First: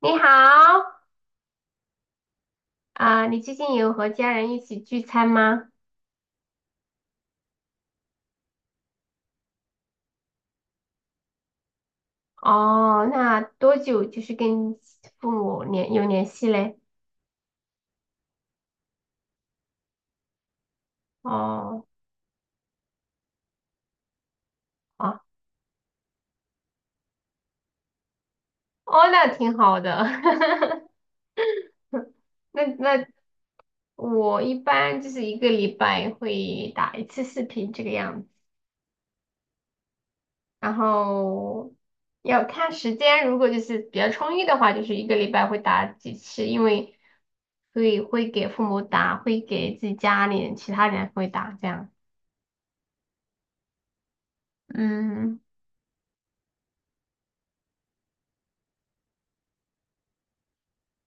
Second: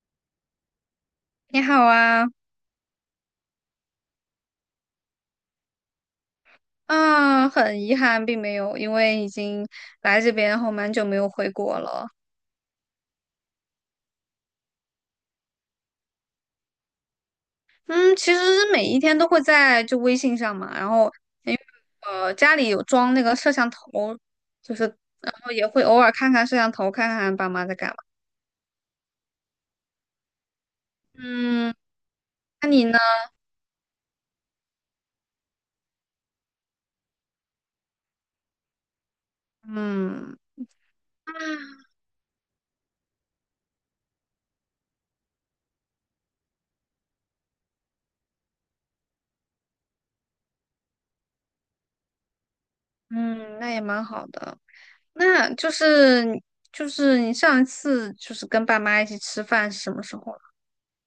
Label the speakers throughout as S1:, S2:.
S1: 你好，
S2: 你好啊。
S1: 啊、你最近有和家人一起聚餐吗？
S2: 啊，很遗憾，并没有，因为已经来这边后蛮久没有回国了。
S1: 哦，那多久就是跟父母有联系嘞？
S2: 嗯，其实每一天都会在就微信上嘛，然后因为
S1: 哦，
S2: 家里有装那个摄像头，就是
S1: 哦，
S2: 然后也会偶尔看看摄像头，看看爸妈在干嘛。
S1: 哦，那挺好的。
S2: 嗯，
S1: 那
S2: 那你呢？
S1: 那我一般就是一个礼拜会打一次视频这个样子，
S2: 嗯，
S1: 然后要看时间，如果就是比较充裕的话，就是一个礼拜会打几次，因为会给父母打，会给自己家里人、其他人会打这样。
S2: 嗯，那也蛮好的。
S1: 嗯。
S2: 那就是你上一次就是跟爸妈一起吃饭是什么时候了？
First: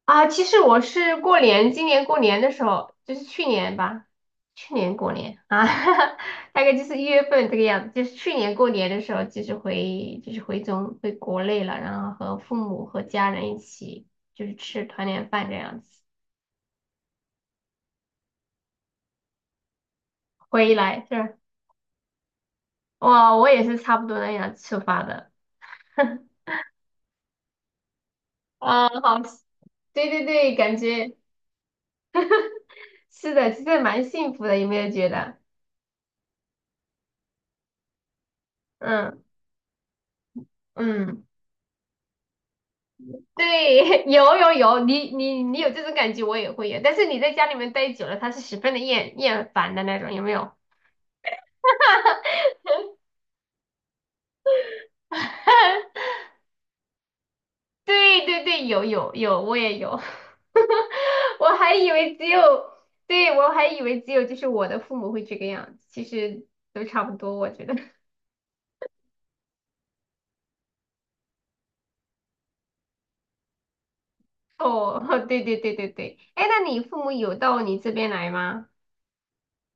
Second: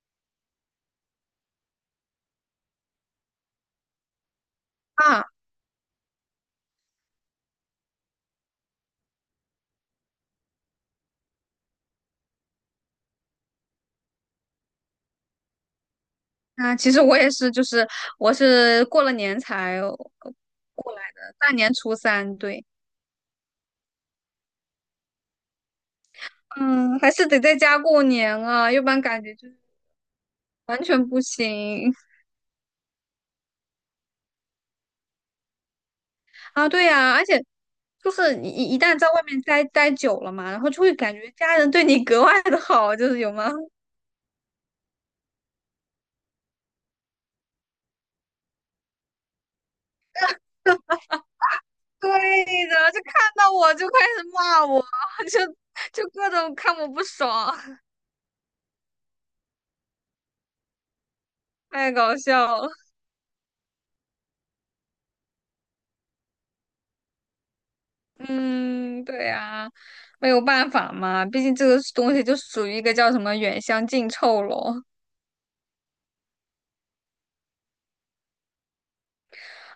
S1: 啊，其实我是过年，今年过年的时候，就是去年吧，去年过
S2: 啊，
S1: 年啊，大概就是1月份这个样子，就是去年过年的时候，就是回国内了，然后和父母和家人一起就是吃团年饭这样子，
S2: 啊，其实我也是，就是我是过了年才
S1: 回
S2: 过
S1: 来
S2: 来的，
S1: 是
S2: 大年初三，对。
S1: 哇，我也是差不多那样出发的，
S2: 嗯，还是得在家过年啊，要
S1: 啊，
S2: 不然
S1: 好，
S2: 感觉就是
S1: 对对对，感
S2: 完全
S1: 觉
S2: 不行
S1: 是的，其实蛮幸福的，有没有觉得？
S2: 啊。对呀，而且就是你一旦在
S1: 嗯
S2: 外面待久了嘛，然后就会感
S1: 嗯。
S2: 觉家人对你格外的好，就是有吗？
S1: 对，有有有，你有这种感觉，我也会有。但是你在家里面待久了，他是十分的厌烦的那种，有没有？
S2: 对的，就看到我就开始骂我，就 就各种看我不爽，
S1: 对对对，有有有，我也有。我还以
S2: 太
S1: 为
S2: 搞
S1: 只有，
S2: 笑了。
S1: 对，我还以为只有就是我的父母会这个样子，其实都差不多，我觉得。
S2: 嗯，对呀，没有办法嘛，毕竟这个东西就属于一个叫什么"远香近臭" 咯。
S1: 哦，对对对对对，哎，那你父母有到你这边来吗？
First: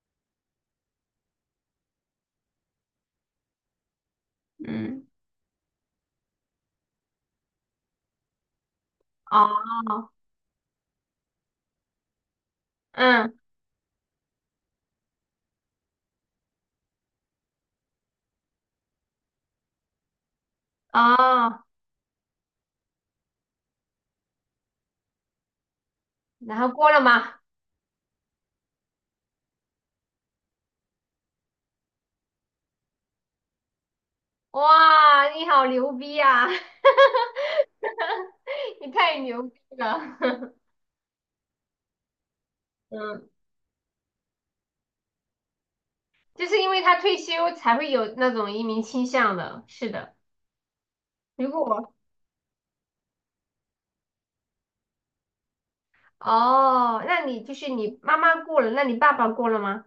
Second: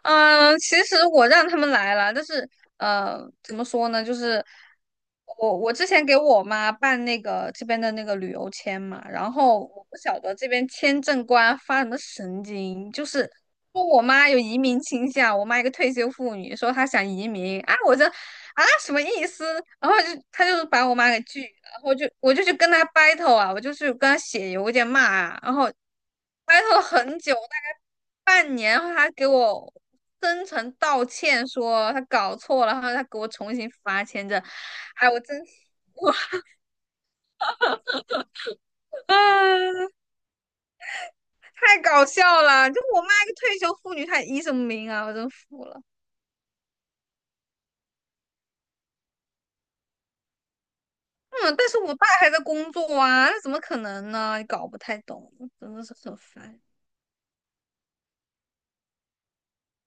S2: 嗯，其实我让他们来了，但是，怎么说呢，就是
S1: 嗯，
S2: 我之前给我妈办那个这边的那个旅游签嘛，然后我不
S1: 哦，
S2: 晓得这边签证官发什么神经，就是
S1: 嗯，
S2: 说我妈有移民倾向，我妈一个退休妇女说她想移民啊，我这啊什么意思？然后就他就是把我妈给拒，
S1: 哦，
S2: 我就去跟他 battle 啊，我就去跟他写邮件骂啊，然后
S1: 然后
S2: battle
S1: 过了
S2: 很
S1: 吗？
S2: 久，大概半年，然后他给我真诚道歉，说他搞错了，然后他给我重新发签证。哎，我
S1: 哇，
S2: 真。
S1: 你好牛
S2: 我
S1: 逼啊！你 太牛逼
S2: 啊，
S1: 了，
S2: 太搞笑了！就 我妈一
S1: 嗯，
S2: 个退休妇女，她医什么名啊？我真服了。
S1: 就是因为他退休才会有那种移民倾向的，是的。如
S2: 嗯，但是
S1: 果
S2: 我爸还在工作啊，那怎么可能呢？搞不太懂，真的是很烦。
S1: 哦，那你就是你妈妈过了，那你爸爸过了吗？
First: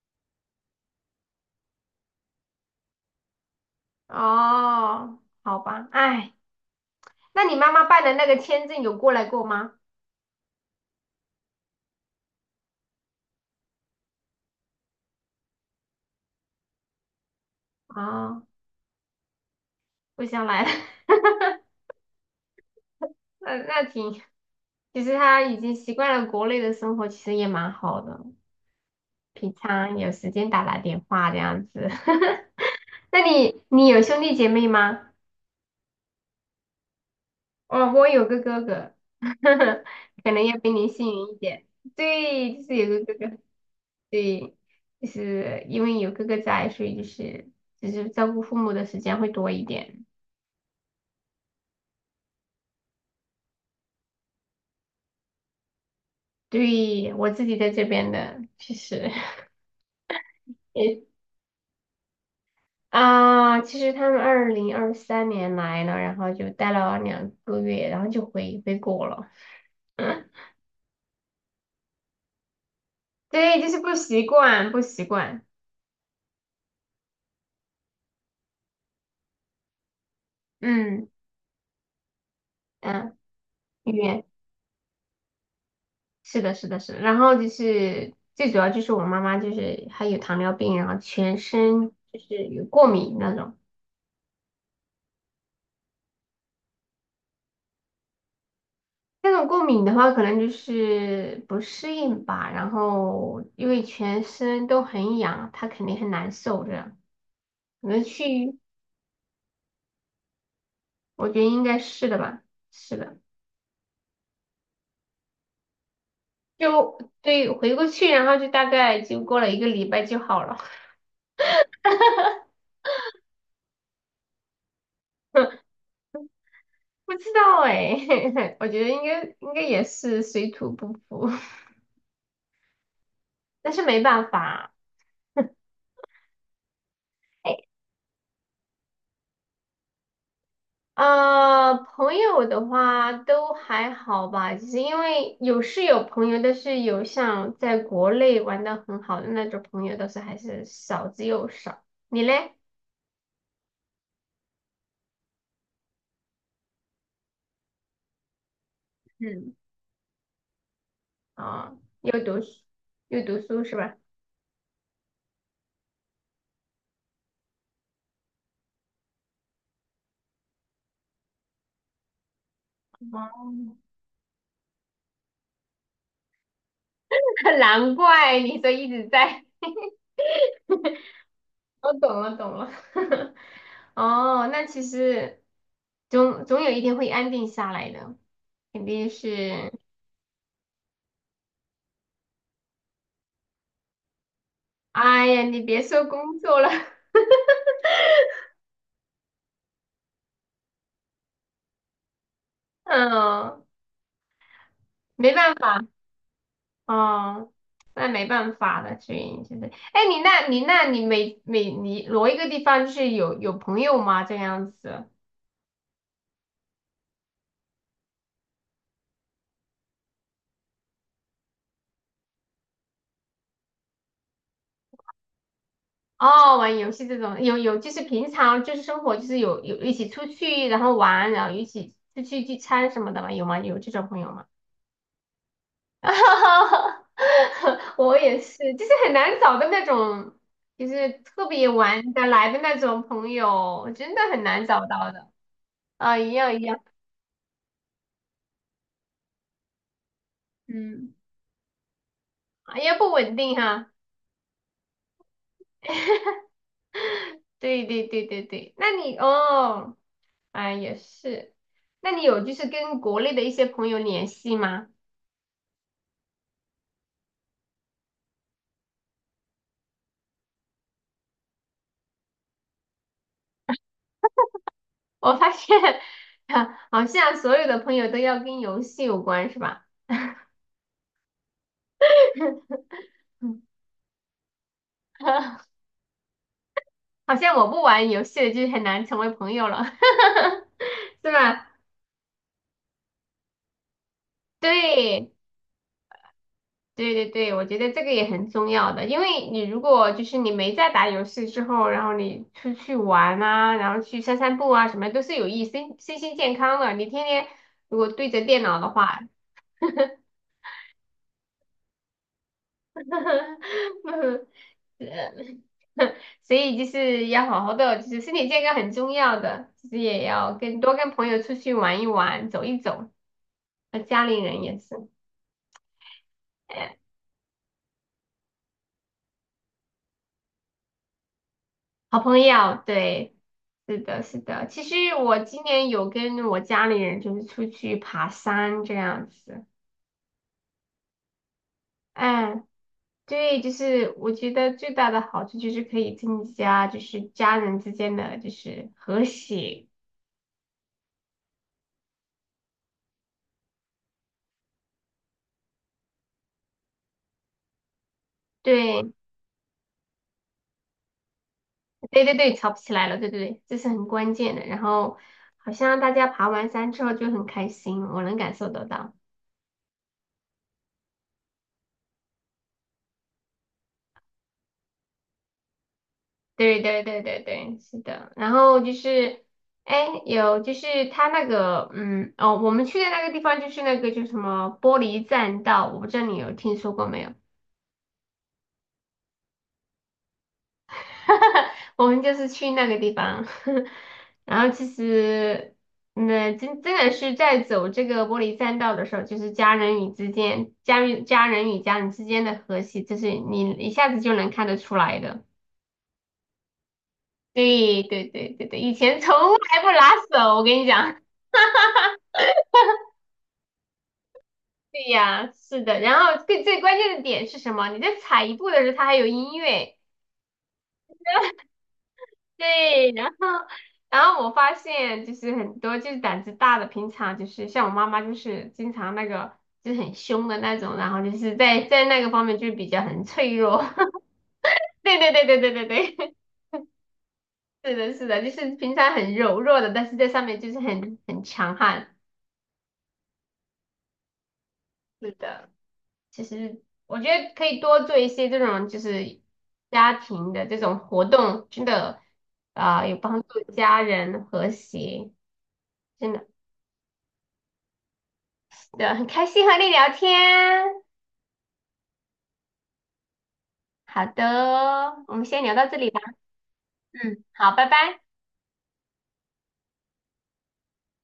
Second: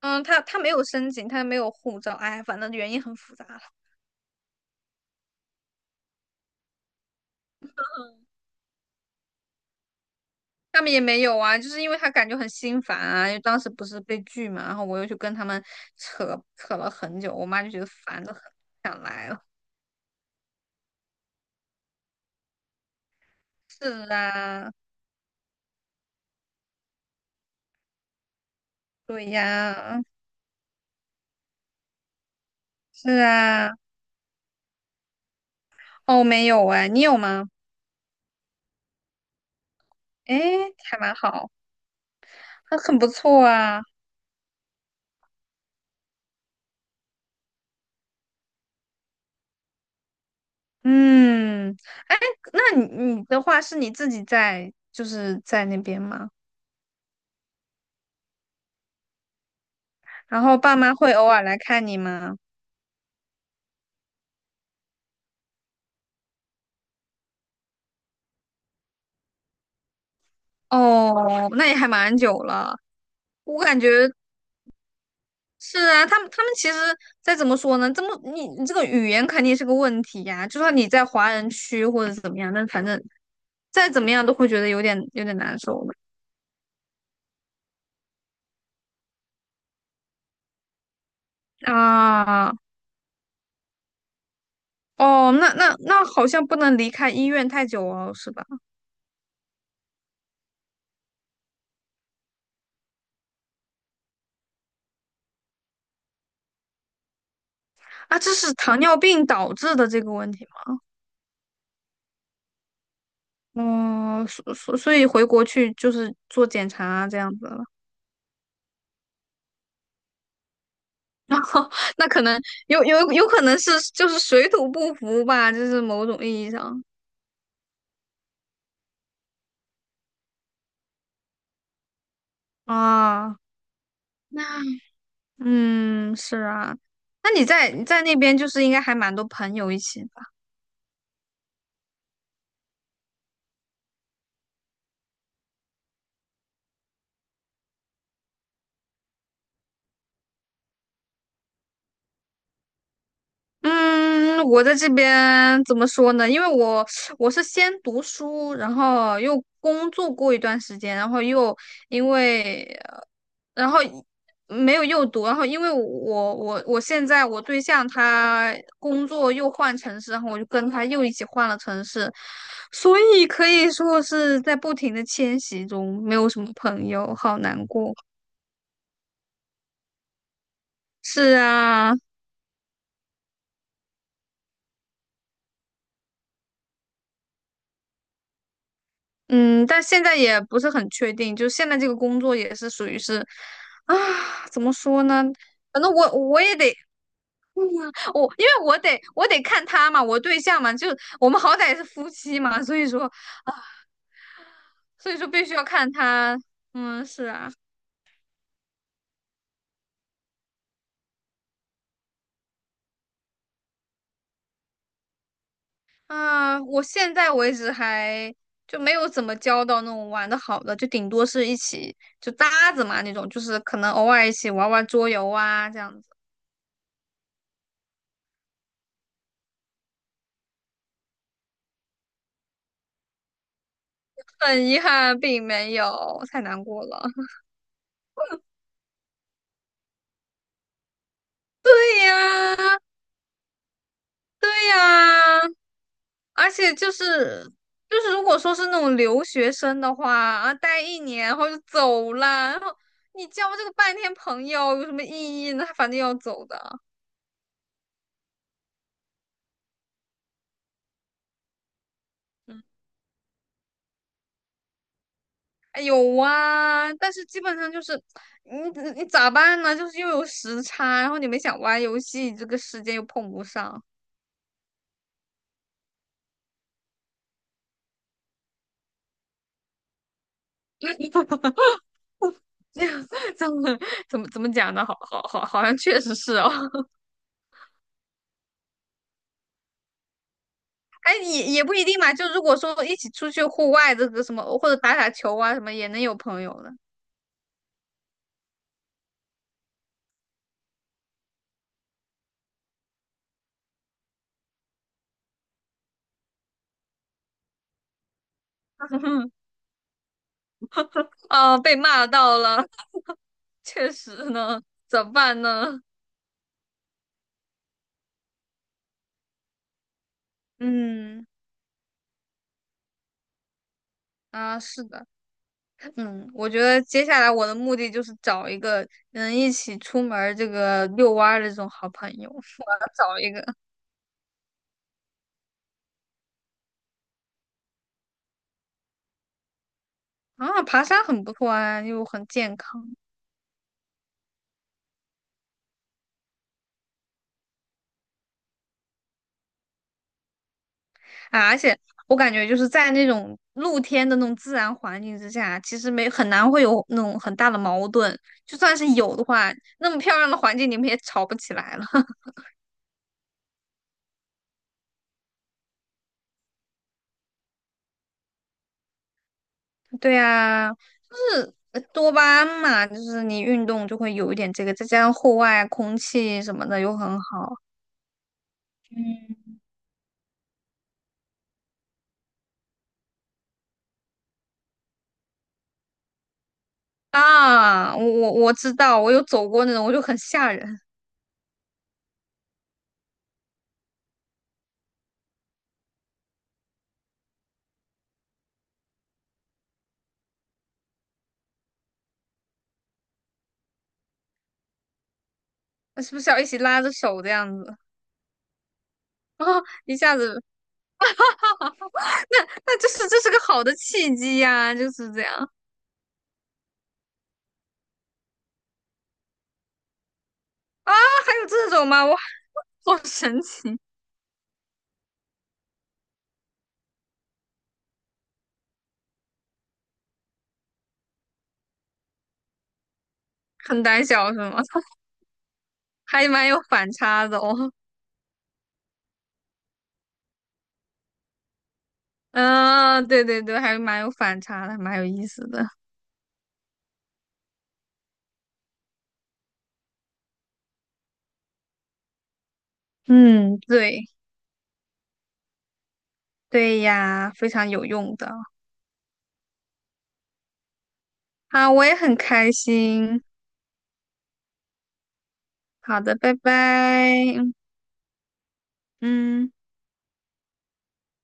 S2: 嗯，他他没有申请，他没有护照，哎，反正原因很复杂了。
S1: 哦，好吧，哎，那你妈妈办的那个签证有过来过吗？
S2: 他们也没有啊，就是因为他感觉很心烦啊，因为当时不是被拒嘛，然后我又去跟他们扯，扯了很久，我妈就觉得烦得很，
S1: 哦，
S2: 不想来了。
S1: 不想来了 那那
S2: 是
S1: 挺，
S2: 啊，
S1: 其实他已经习惯了国内的生活，其实也蛮好的，
S2: 对
S1: 平常
S2: 呀，
S1: 有时间打打电话这样子。那
S2: 是
S1: 你
S2: 啊。
S1: 你有兄弟姐妹吗？
S2: 哦，没有哎，你有吗？
S1: 哦，我有个哥哥，可
S2: 哎，
S1: 能要比你
S2: 还
S1: 幸
S2: 蛮
S1: 运一
S2: 好，
S1: 点。对，就是
S2: 还
S1: 有
S2: 很
S1: 个
S2: 不
S1: 哥哥，
S2: 错啊。
S1: 对，就是因为有哥哥在，所以就是就是照顾父母的时间会多一点。
S2: 嗯，哎，那你你的话是你自己在，就是在那边吗？
S1: 对，我自己在这边的，其实
S2: 然后 爸妈
S1: 也
S2: 会偶尔来看你吗？
S1: 啊，其实他们2023年来了，然后就待了2个月，然后就回国了。
S2: 哦，那也还蛮久了。
S1: 对，
S2: 我
S1: 就
S2: 感
S1: 是不
S2: 觉
S1: 习惯，不习惯。
S2: 是啊，他们其实再怎么说呢，这么你这个语言肯定是个问题呀、就算你在
S1: 嗯
S2: 华人区或者怎么样，但反正
S1: 嗯，
S2: 再
S1: 语
S2: 怎么样
S1: 言
S2: 都会觉得有点难受
S1: 是的，是的，是的。然后就是最主要就是我妈妈就是还有糖尿病，然后全
S2: 的
S1: 身就是
S2: 啊。
S1: 有过敏那种。
S2: 哦，那好像不能离开医院太久哦，是吧？
S1: 那种过敏的话，可能就是不适应吧。然后因为全身都很痒，她肯定很难受这样。可能
S2: 啊，这是
S1: 去，
S2: 糖尿病导致的这个问题吗？
S1: 我觉得应该是的吧。是的，
S2: 哦，所以回国去就是做检查
S1: 就
S2: 啊，这样子
S1: 对，
S2: 了。
S1: 回过去，然后就大概就过了一个礼拜就好了。
S2: 然后那可能有可能是就是水土不服吧，就是某种意义上
S1: 不知道哎、我觉得应该也是水土不服，
S2: 啊。
S1: 但是没办
S2: 那
S1: 法。
S2: 嗯，是啊，那你在那边就是应该还蛮多朋友一起吧？
S1: 啊，朋友的话都还好吧，就是因为有是有朋友，但是有像在国内玩的很好的那种朋友，倒是还是少之又少。你嘞？
S2: 嗯，我在这边怎么说呢？因为我是先读书，然后又
S1: 嗯，
S2: 工作过一段时间，然后又
S1: 啊、
S2: 因
S1: 又读书，
S2: 为呃
S1: 又读书
S2: 然
S1: 是
S2: 后
S1: 吧？
S2: 没有又读，然后因为我现在我对象他工作又换城市，然后我就跟他又一起换了城市，所以
S1: 哦，
S2: 可以说是在不停的迁徙中，没有什么朋友，好 难过。
S1: 难怪你说一直在。
S2: 是
S1: 我
S2: 啊，
S1: 懂了，懂了。哦，那其实总有一天会安定下来的，肯定
S2: 嗯，
S1: 是。
S2: 但现在也不是很确定，就现在这个工作也是属于是，啊，怎么说呢？
S1: 哎呀，你
S2: 反
S1: 别
S2: 正
S1: 说
S2: 我
S1: 工
S2: 我也
S1: 作了，
S2: 得我，因为我得看他嘛，我对象嘛，就我们好歹是夫妻嘛，
S1: 嗯。
S2: 所以说
S1: 没
S2: 必
S1: 办
S2: 须要
S1: 法，
S2: 看他。嗯，是啊。
S1: 哦，那没办法了，所以就是，哎，你那，你那，你每每你挪一个地方，就是有有朋友吗？这样子？
S2: 啊，我现在为止还就没有怎么交到那种玩的好的，就顶多是一起就搭子嘛那种，就是可能偶尔一起玩玩桌游啊这样子。
S1: 哦，玩游戏这种，有有，就是平常就是生活就是有一起出去，然后玩，然后一起出去聚餐什么的吗？有吗？有这种朋友吗？
S2: 很遗憾，并没有，太难过了。
S1: 我也是，就是很难找的那种就是特别
S2: 对
S1: 玩得来的那
S2: 呀，
S1: 种朋友，真的很
S2: 对
S1: 难找到的
S2: 呀，
S1: 啊，一
S2: 而
S1: 样一
S2: 且
S1: 样，
S2: 就是，如果说是那种留学生的话啊，待一
S1: 嗯。
S2: 年然后就走了，然
S1: 啊
S2: 后
S1: 也不
S2: 你
S1: 稳定
S2: 交这个
S1: 哈。
S2: 半天朋友有什么意义呢？他反正要走的。
S1: 对对对对对，那你哦，啊也是，那你有就
S2: 嗯，
S1: 是跟国内的一些朋友联系吗？
S2: 哎有啊，但是基本上就是你你咋办呢？就是又有时差，然后你们想玩游戏，这个时间又碰不上。
S1: 我发现 好像所有的朋友都要跟游戏有关，是吧？
S2: 这样 这样
S1: 嗯
S2: 怎么讲呢？好好好，好像确实是哦。
S1: 好像我不玩游戏的就很难成为朋友了，
S2: 哎，
S1: 是
S2: 也
S1: 吧？
S2: 不一定嘛。就如果说一起出去户外这个什么，或者打打
S1: 对。
S2: 球啊什么，也能有朋友的。
S1: 对对对，我觉得这个也很重要的，因为你如果就是你没在打游戏之后，然后你出去玩啊，然后去散散步啊，什么都是有益身心健康的。你天天如果对着电脑的话，
S2: 啊，被骂到了，确 实
S1: 呃
S2: 呢，怎么办呢？
S1: 所以就是要好好的，就是身体健康很重要的，其实也要跟多跟
S2: 嗯，
S1: 朋友出去玩一玩，走一走，和家里
S2: 啊，
S1: 人也
S2: 是的。
S1: 是。
S2: 嗯，我觉得接下来我的目的就是找一个能一起出门儿这个遛弯儿的这种好朋
S1: 好
S2: 友，
S1: 朋
S2: 我要
S1: 友，
S2: 找一
S1: 对，
S2: 个。
S1: 是的，是的。其实我今年有跟我家里人就是出去爬山这样子，
S2: 啊，爬山很不错啊，又很健
S1: 嗯，
S2: 康。
S1: 对，就是我觉得最大的好处就是可以增加就是家人之间的就是和谐，
S2: 啊，而且我感觉就是在那种露天的那种自然环境之下，其实没很难会有那种很大的矛盾。就算是
S1: 对，
S2: 有的话，那么漂亮的环境你们也吵不起来了。
S1: 对 对对，吵不起来了，对对对，这是很关键的。然后好像大家爬完山之后就很开心，我能感受得到。
S2: 对呀，就是多巴胺嘛，就是你运动就会有一点这个，再加上户外空气什么的
S1: 对
S2: 又
S1: 对
S2: 很
S1: 对对
S2: 好
S1: 对，是的。然后就是，哎，有就是他那个，嗯，哦，我们去的那个地方就是那个叫什么玻璃栈道，我不知道你有听说过没有？
S2: 啊。我知道，我有走过那种，我就很吓人。
S1: 我们就是去那个地方，然后其实，那、真真的是在走这个玻璃栈道的时候，就是家人与之间，家人与家人之间的和谐，就是你一下子就能看得出来的。
S2: 那是不是要一起拉着手这样子？
S1: 对对对对对，以前从
S2: 啊，
S1: 来不
S2: 一
S1: 拉
S2: 下子，
S1: 手，我跟你讲。
S2: 那这是个好的契机呀，就
S1: 对
S2: 是这样。
S1: 呀，是的。然后最最关键的点是什么？你在踩一步的时候，它还有音乐。
S2: 还有这种吗？哇，好
S1: 对，然后
S2: 神奇。
S1: 然后我发现就是很多就是胆子大的，平常就是像我妈妈就是经常那个就是很凶的那种，然后就是在那个方面就是比较很脆弱。
S2: 很胆 小是吗？
S1: 对对对对对对
S2: 还
S1: 对，
S2: 蛮有反差的哦。
S1: 是的，是的，就是平常很柔弱的，但是在上面就是很强悍。
S2: 嗯、对对对，还蛮有反差的，蛮有意
S1: 是
S2: 思的。
S1: 的。其实我觉得可以多做一些这种就是家庭的这种活动，真的啊、有帮
S2: 嗯，
S1: 助家
S2: 对，
S1: 人和谐，真的，
S2: 对呀，非常有用的。
S1: 对，很开心和你聊天。
S2: 好，我也很开心。
S1: 好的哦，我们先聊到这
S2: 好
S1: 里
S2: 的，
S1: 吧。
S2: 拜拜。
S1: 嗯，好，拜拜。
S2: 嗯。